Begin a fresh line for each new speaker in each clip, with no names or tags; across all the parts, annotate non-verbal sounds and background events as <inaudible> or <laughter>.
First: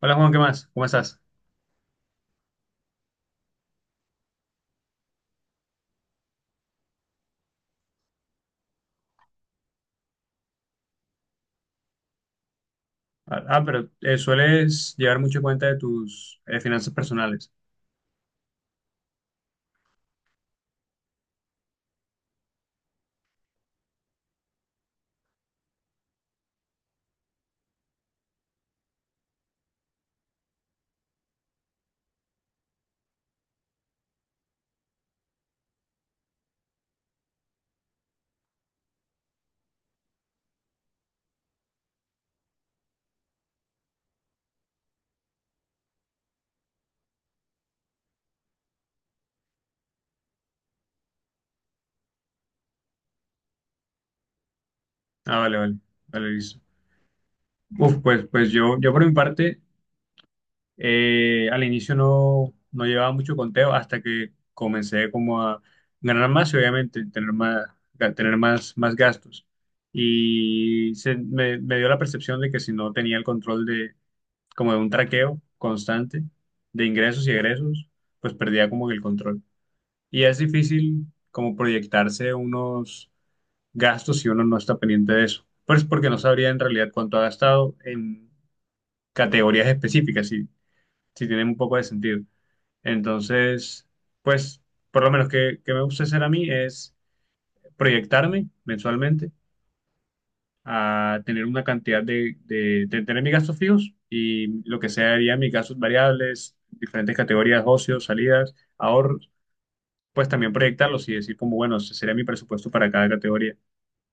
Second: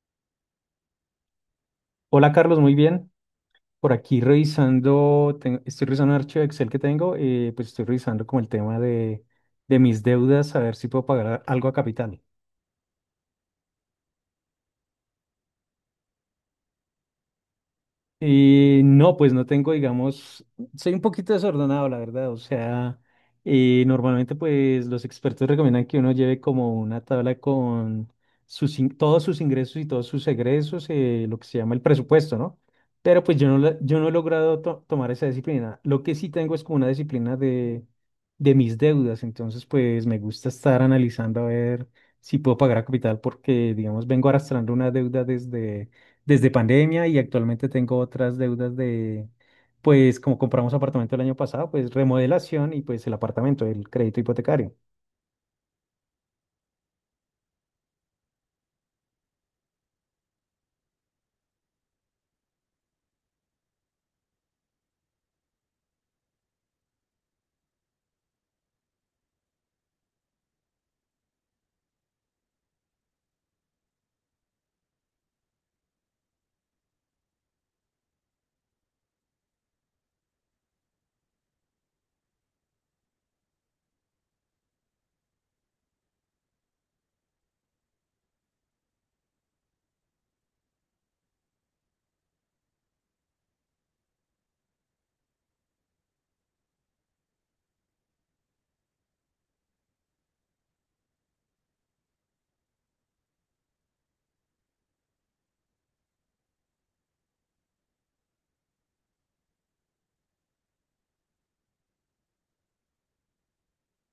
Hola Juan, ¿qué más? ¿Cómo estás?
Hola Carlos, muy bien. Por aquí revisando, estoy revisando un archivo de Excel que tengo. Pues estoy revisando como el tema de mis deudas, a ver si puedo pagar algo a capital.
Ah, ah, pero sueles llevar mucho cuenta de tus finanzas personales.
Y no, pues no tengo, digamos, soy un poquito desordenado, la verdad. O sea, normalmente pues los expertos recomiendan que uno lleve como una tabla con todos sus ingresos y todos sus egresos, lo que se llama el presupuesto, ¿no? Pero pues yo no, yo no he logrado tomar esa disciplina. Lo que sí tengo es como una disciplina de mis deudas. Entonces pues me gusta estar analizando a ver si puedo pagar a capital porque, digamos, vengo arrastrando una deuda desde pandemia y actualmente tengo otras deudas de, pues como compramos apartamento el año pasado, pues remodelación y pues el apartamento, el crédito hipotecario.
Ah, vale, vale, vale, listo. Uf, pues, pues yo por mi parte, al inicio no, no llevaba mucho conteo hasta que comencé como a ganar más y obviamente tener más, tener más, más gastos. Y se, me dio la percepción de que si no tenía el control de, como de un traqueo constante de ingresos y egresos, pues perdía como que el control. Y es difícil como proyectarse unos gastos si uno no está pendiente de eso. Pues porque no sabría en realidad cuánto ha gastado en categorías específicas, si, si tienen un poco de sentido. Entonces, pues por lo menos que me gusta hacer a mí es proyectarme mensualmente a tener una cantidad de tener mis gastos fijos y lo que serían mis gastos variables, diferentes categorías, ocios, salidas, ahorros, pues también proyectarlos y decir como, bueno, ese sería mi presupuesto para cada categoría.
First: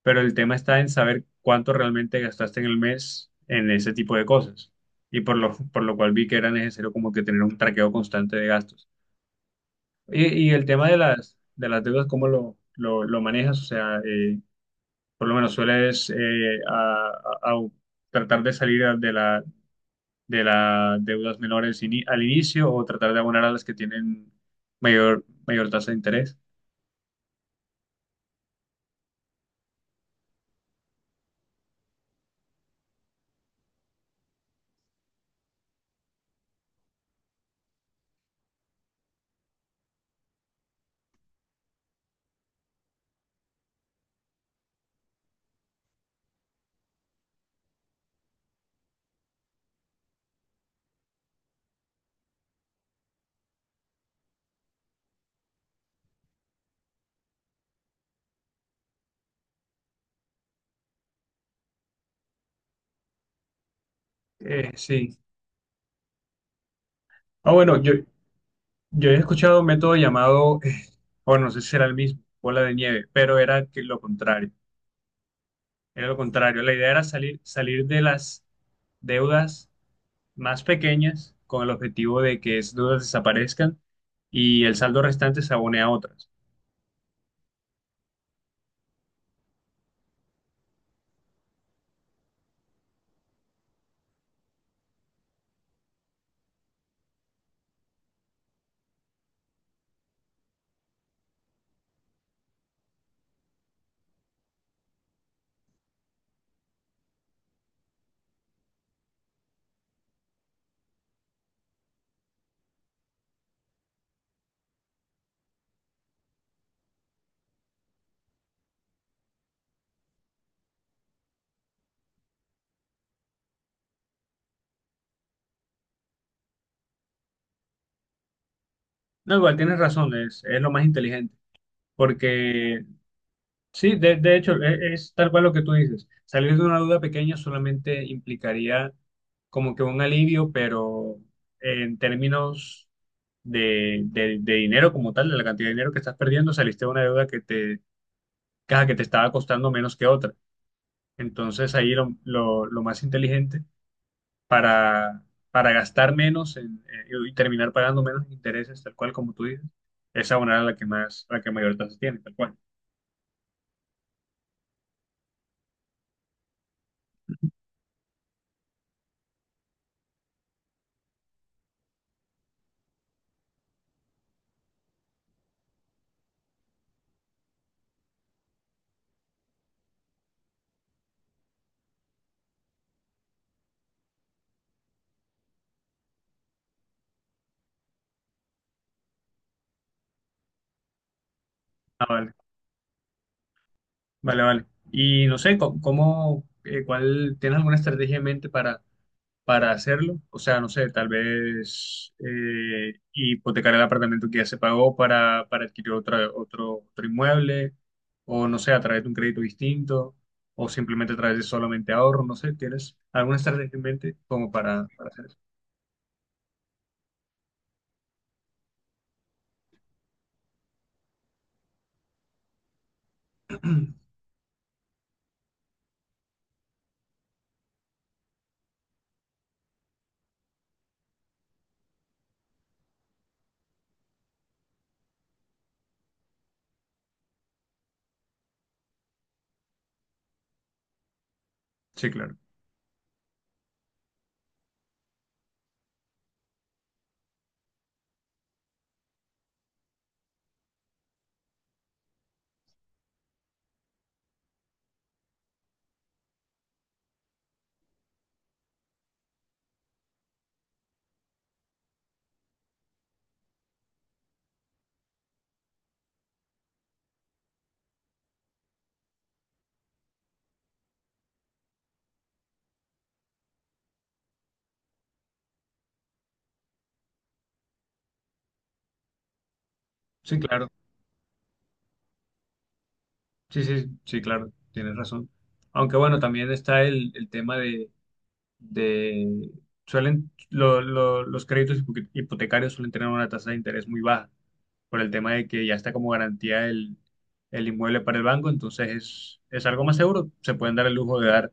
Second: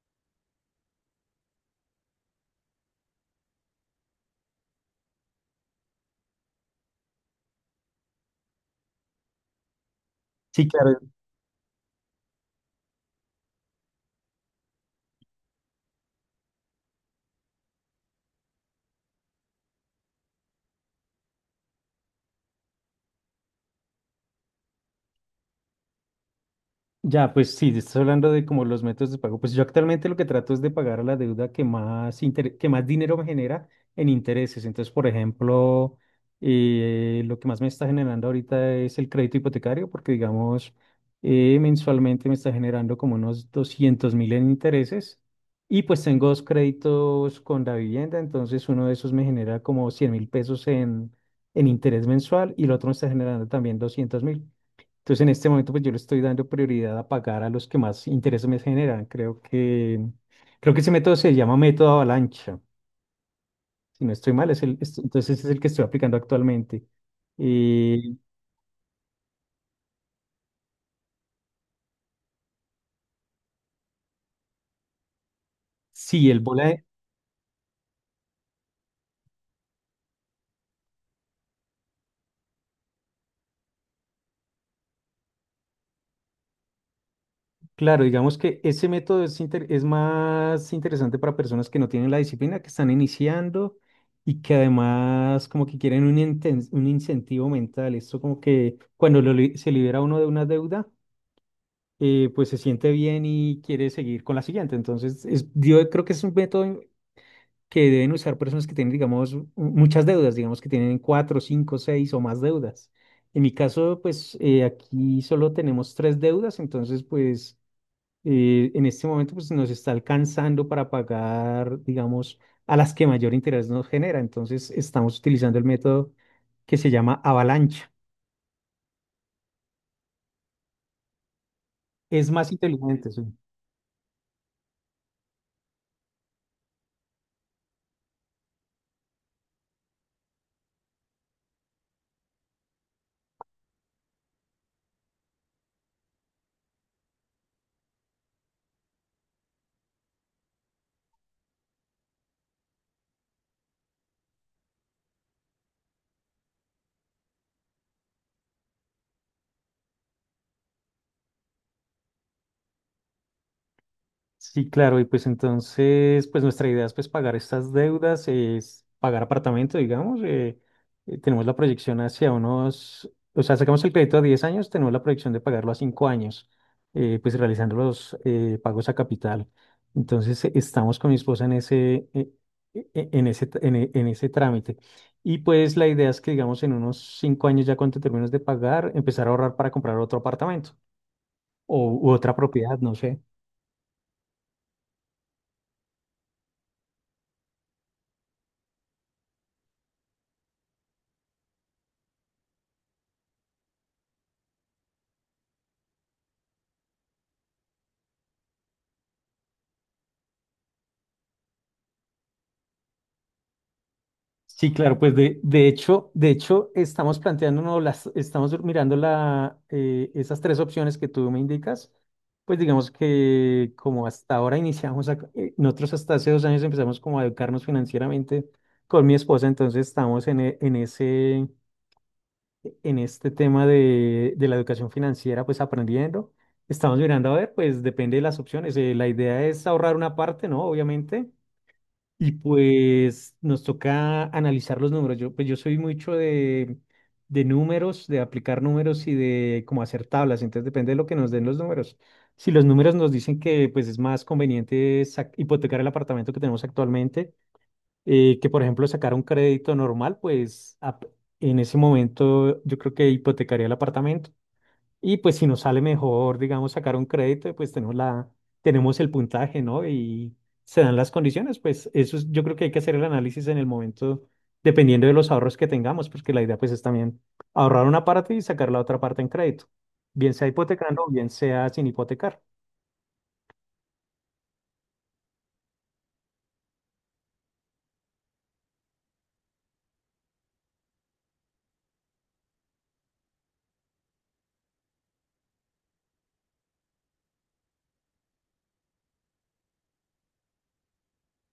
Pero el tema está en saber cuánto realmente gastaste en el mes en ese tipo de cosas. Y por lo cual vi que era necesario como que tener un traqueo constante de gastos. Y el
Sí,
tema
claro.
de las deudas, ¿cómo lo manejas? O sea, por lo menos sueles a tratar de salir de la, de las deudas menores al inicio o tratar de abonar a las que tienen mayor, mayor tasa de interés.
Ya, pues sí, estás hablando de como los métodos de pago. Pues yo actualmente lo que trato es de pagar la deuda que más dinero me genera en intereses. Entonces, por ejemplo, lo que más me está generando ahorita es el crédito hipotecario, porque digamos, mensualmente me está generando como unos 200.000 en intereses. Y pues tengo dos créditos con la vivienda, entonces uno de esos me genera como 100.000 pesos en interés mensual y el otro me está generando también 200.000. Entonces, en este momento, pues yo le estoy dando prioridad a pagar a los que más intereses me generan. Creo que ese método se llama método avalancha. Si no estoy mal, es
Sí.
entonces es el que estoy aplicando actualmente.
Ah, bueno, yo,
Eh,
Yo he escuchado un método llamado, bueno, no sé si era el mismo, bola de nieve, pero era que lo contrario. Era lo
sí,
contrario. La idea era salir, salir de las deudas más pequeñas con el objetivo de que esas deudas desaparezcan y el saldo restante se abone a otras.
claro, digamos que ese método es, es más interesante para personas que no tienen la disciplina, que están iniciando y que además como que quieren un incentivo mental. Esto como que cuando se libera uno de una deuda pues se siente bien y quiere seguir con la siguiente. Entonces, yo creo que es un método que deben usar personas que tienen, digamos, muchas deudas, digamos que tienen cuatro, cinco, seis o más deudas. En mi caso, pues aquí solo tenemos tres deudas, entonces, pues en este momento, pues nos está alcanzando para pagar, digamos, a las que mayor interés nos genera. Entonces, estamos utilizando el método que se llama avalancha.
No, igual tienes razón, es lo más inteligente,
Es más
porque
inteligente, sí.
sí, de hecho, es, tal cual lo que tú dices. Salir de una duda pequeña solamente implicaría como que un alivio, pero en términos de, de dinero como tal, de la cantidad de dinero que estás perdiendo, saliste de una deuda que te, caja que te estaba costando menos que otra. Entonces ahí lo, lo más inteligente para, para gastar menos y terminar pagando menos intereses, tal cual como tú dices, es abonar a la que más, a la que mayor tasa tiene, tal cual.
Sí, claro, y pues entonces, pues nuestra idea es pues pagar estas deudas, es pagar apartamento, digamos, tenemos la proyección o sea, sacamos el crédito a 10 años, tenemos la proyección de pagarlo a 5 años, pues realizando los pagos a capital. Entonces, estamos con mi esposa en ese, e- e- en ese, en ese trámite. Y pues la idea es que, digamos, en unos 5 años ya cuando termines de pagar, empezar a ahorrar para comprar otro apartamento o u otra propiedad, no sé.
Vale, vale. Y no sé, ¿cómo, cuál, tienes alguna estrategia en mente para hacerlo? O sea, no sé, tal vez hipotecar el apartamento que ya se pagó para adquirir otra, otro, otro inmueble, o no sé, a través de un crédito distinto, o simplemente a través de solamente ahorro, no sé, ¿tienes alguna estrategia en mente como
Sí, claro,
para
pues
hacer eso?
de hecho, estamos mirando esas tres opciones que tú me indicas. Pues digamos que como hasta ahora iniciamos, nosotros hasta hace 2 años empezamos como a educarnos financieramente con mi esposa, entonces estamos en, e- en ese, en este tema de, la educación financiera, pues aprendiendo. Estamos mirando, a ver, pues depende de las opciones. La idea es ahorrar una parte, ¿no? Obviamente
Sí,
y
claro.
pues nos toca analizar los números. Yo, pues yo soy mucho de números, de aplicar números y de cómo hacer tablas. Entonces depende de lo que nos den los números. Si los números nos dicen que pues es más conveniente hipotecar el apartamento que tenemos actualmente, que por ejemplo sacar un crédito normal, pues en ese momento yo creo que hipotecaría el apartamento. Y pues si nos sale mejor, digamos, sacar un crédito, pues tenemos el puntaje, ¿no? Y se dan las condiciones, pues yo creo que hay que hacer el análisis en el momento, dependiendo de los ahorros que tengamos, porque la idea pues es también ahorrar una parte y sacar la otra parte en crédito, bien
Sí,
sea
claro.
hipotecando, o bien sea sin hipotecar.
Sí, sí, sí, claro, tienes razón. Aunque bueno, también está el tema de, suelen, los créditos hipotecarios suelen tener una tasa de interés muy baja por el tema de que ya está como garantía el inmueble para el banco, entonces es algo más seguro, se pueden dar el lujo de dar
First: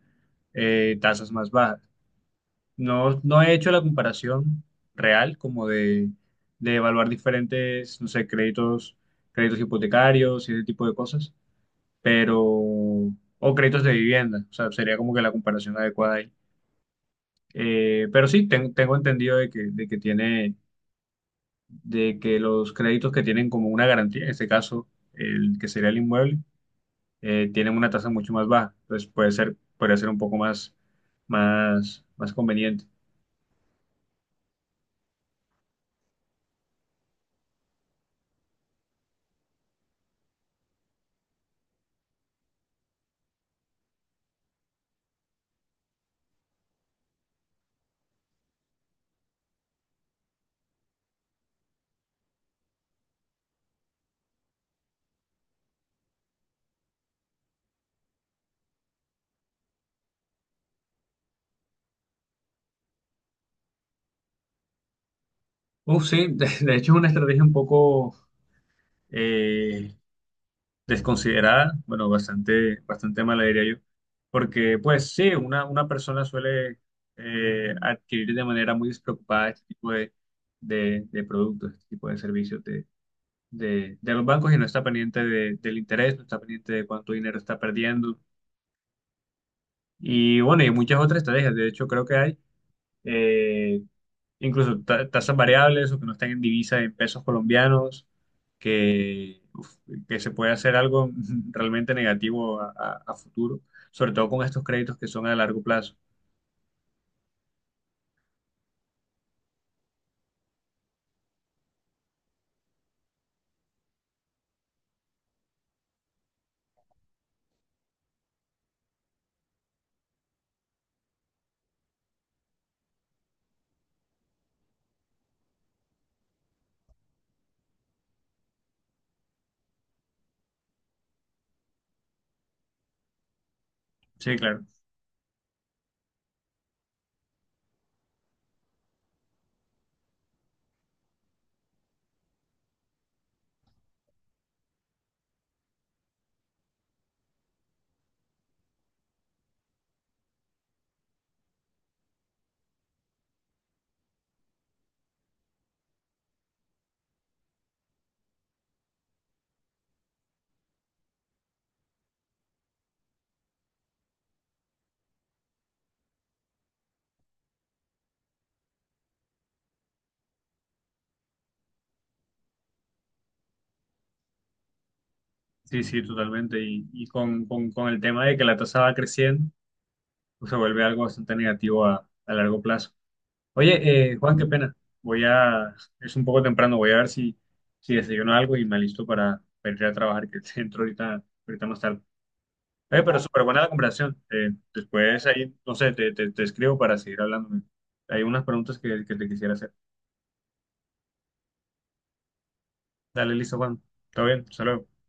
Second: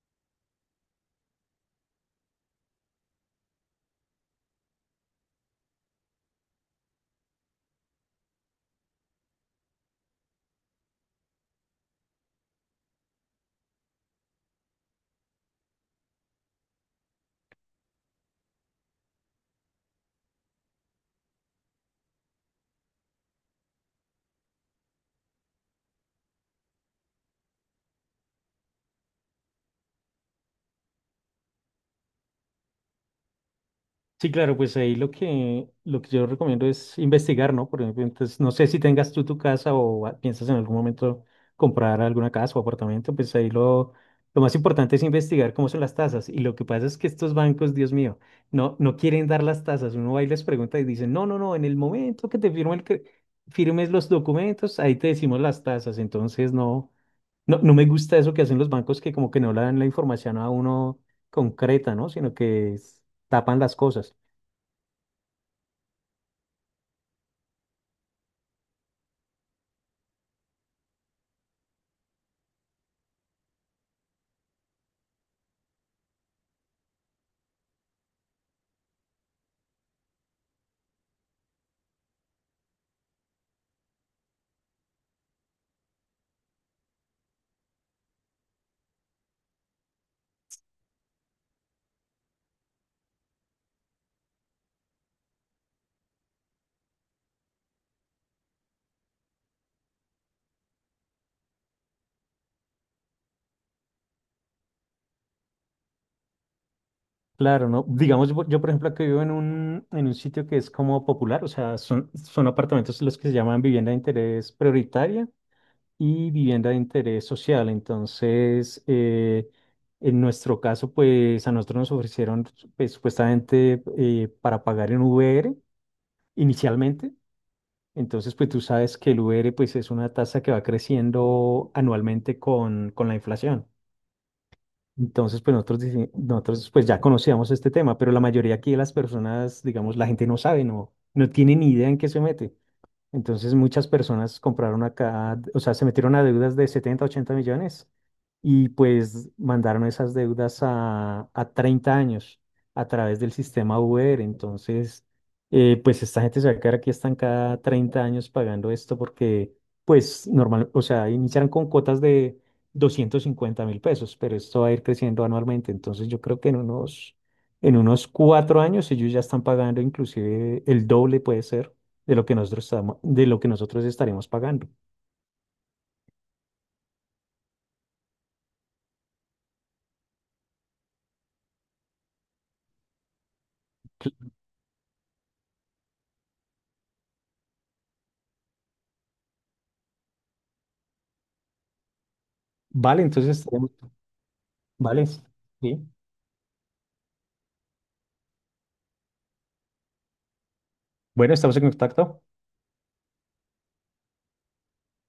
tasas más bajas. No, no he hecho la comparación real como de evaluar diferentes, no sé, créditos, créditos hipotecarios y ese tipo de cosas, pero, o créditos de vivienda, o sea, sería como que la comparación adecuada ahí. Pero sí, tengo entendido de que tiene, de que los créditos que tienen como una garantía, en este caso, el que sería el inmueble, tienen una tasa mucho más baja. Entonces puede ser un poco más, más, más conveniente.
Sí, claro, pues ahí lo que yo recomiendo es investigar, ¿no? Por ejemplo, entonces, no sé si tengas tú tu casa o piensas en algún momento comprar alguna casa o apartamento, pues ahí lo más importante es investigar cómo son las tasas. Y lo que pasa es que estos bancos, Dios mío, no quieren dar las tasas. Uno va y les pregunta y dicen, no, no, no, en el momento que te firmes los documentos, ahí te decimos las tasas. Entonces, no, no me gusta eso que hacen los bancos que como que no le dan la información a uno concreta, ¿no? Sino que tapan las cosas.
Uf, sí, de hecho es una estrategia un poco eh, desconsiderada, bueno, bastante, bastante mala diría yo, porque pues sí, una persona suele adquirir de manera muy despreocupada este tipo de productos, este tipo de servicios de los bancos y no está pendiente del interés, no está pendiente de cuánto dinero está perdiendo. Y bueno, y muchas otras estrategias, de hecho creo que hay eh, incluso tasas variables o que no están en divisa en pesos colombianos, que, uf, que se puede hacer algo <laughs> realmente negativo a, a futuro, sobre todo con estos créditos que son a largo plazo.
Claro, ¿no? Digamos, yo, por ejemplo, que vivo en un sitio que es como popular, o sea, son apartamentos los que se llaman vivienda de interés prioritaria y vivienda de interés social. Entonces, en nuestro caso, pues a nosotros nos ofrecieron pues, supuestamente para pagar en VR inicialmente. Entonces, pues tú sabes que el VR pues es una tasa que va creciendo anualmente con, la inflación.
Sí, claro.
Entonces, pues nosotros pues ya conocíamos este tema, pero la mayoría aquí de las personas, digamos, la gente no sabe, no tiene ni idea en qué se mete. Entonces muchas personas compraron acá, o sea, se metieron a deudas de 70, 80 millones y pues mandaron esas deudas a 30 años a través del sistema Uber. Entonces, pues esta gente se va a quedar aquí estancada 30 años pagando esto porque, pues normal, o sea, iniciaron con cuotas de 250.000 pesos, pero esto va a ir creciendo anualmente. Entonces yo creo que en unos 4 años ellos ya están pagando inclusive el doble, puede ser de lo que nosotros de lo que nosotros estaremos pagando.
Sí, sí, totalmente. Y con el tema de que la tasa va creciendo, pues se vuelve algo bastante negativo a largo plazo. Oye, Juan, qué pena. Voy a, es un poco temprano, voy a ver si, si desayuno algo y me alisto para ir a trabajar, que <laughs> entro ahorita, ahorita más tarde.
Vale,
Oye, pero
entonces
súper buena la conversación.
vale, sí.
Después ahí, no sé, te escribo para seguir hablando. Hay unas preguntas que te quisiera hacer.
Bueno, estamos en contacto.
Dale, listo, Juan. Todo bien, saludos.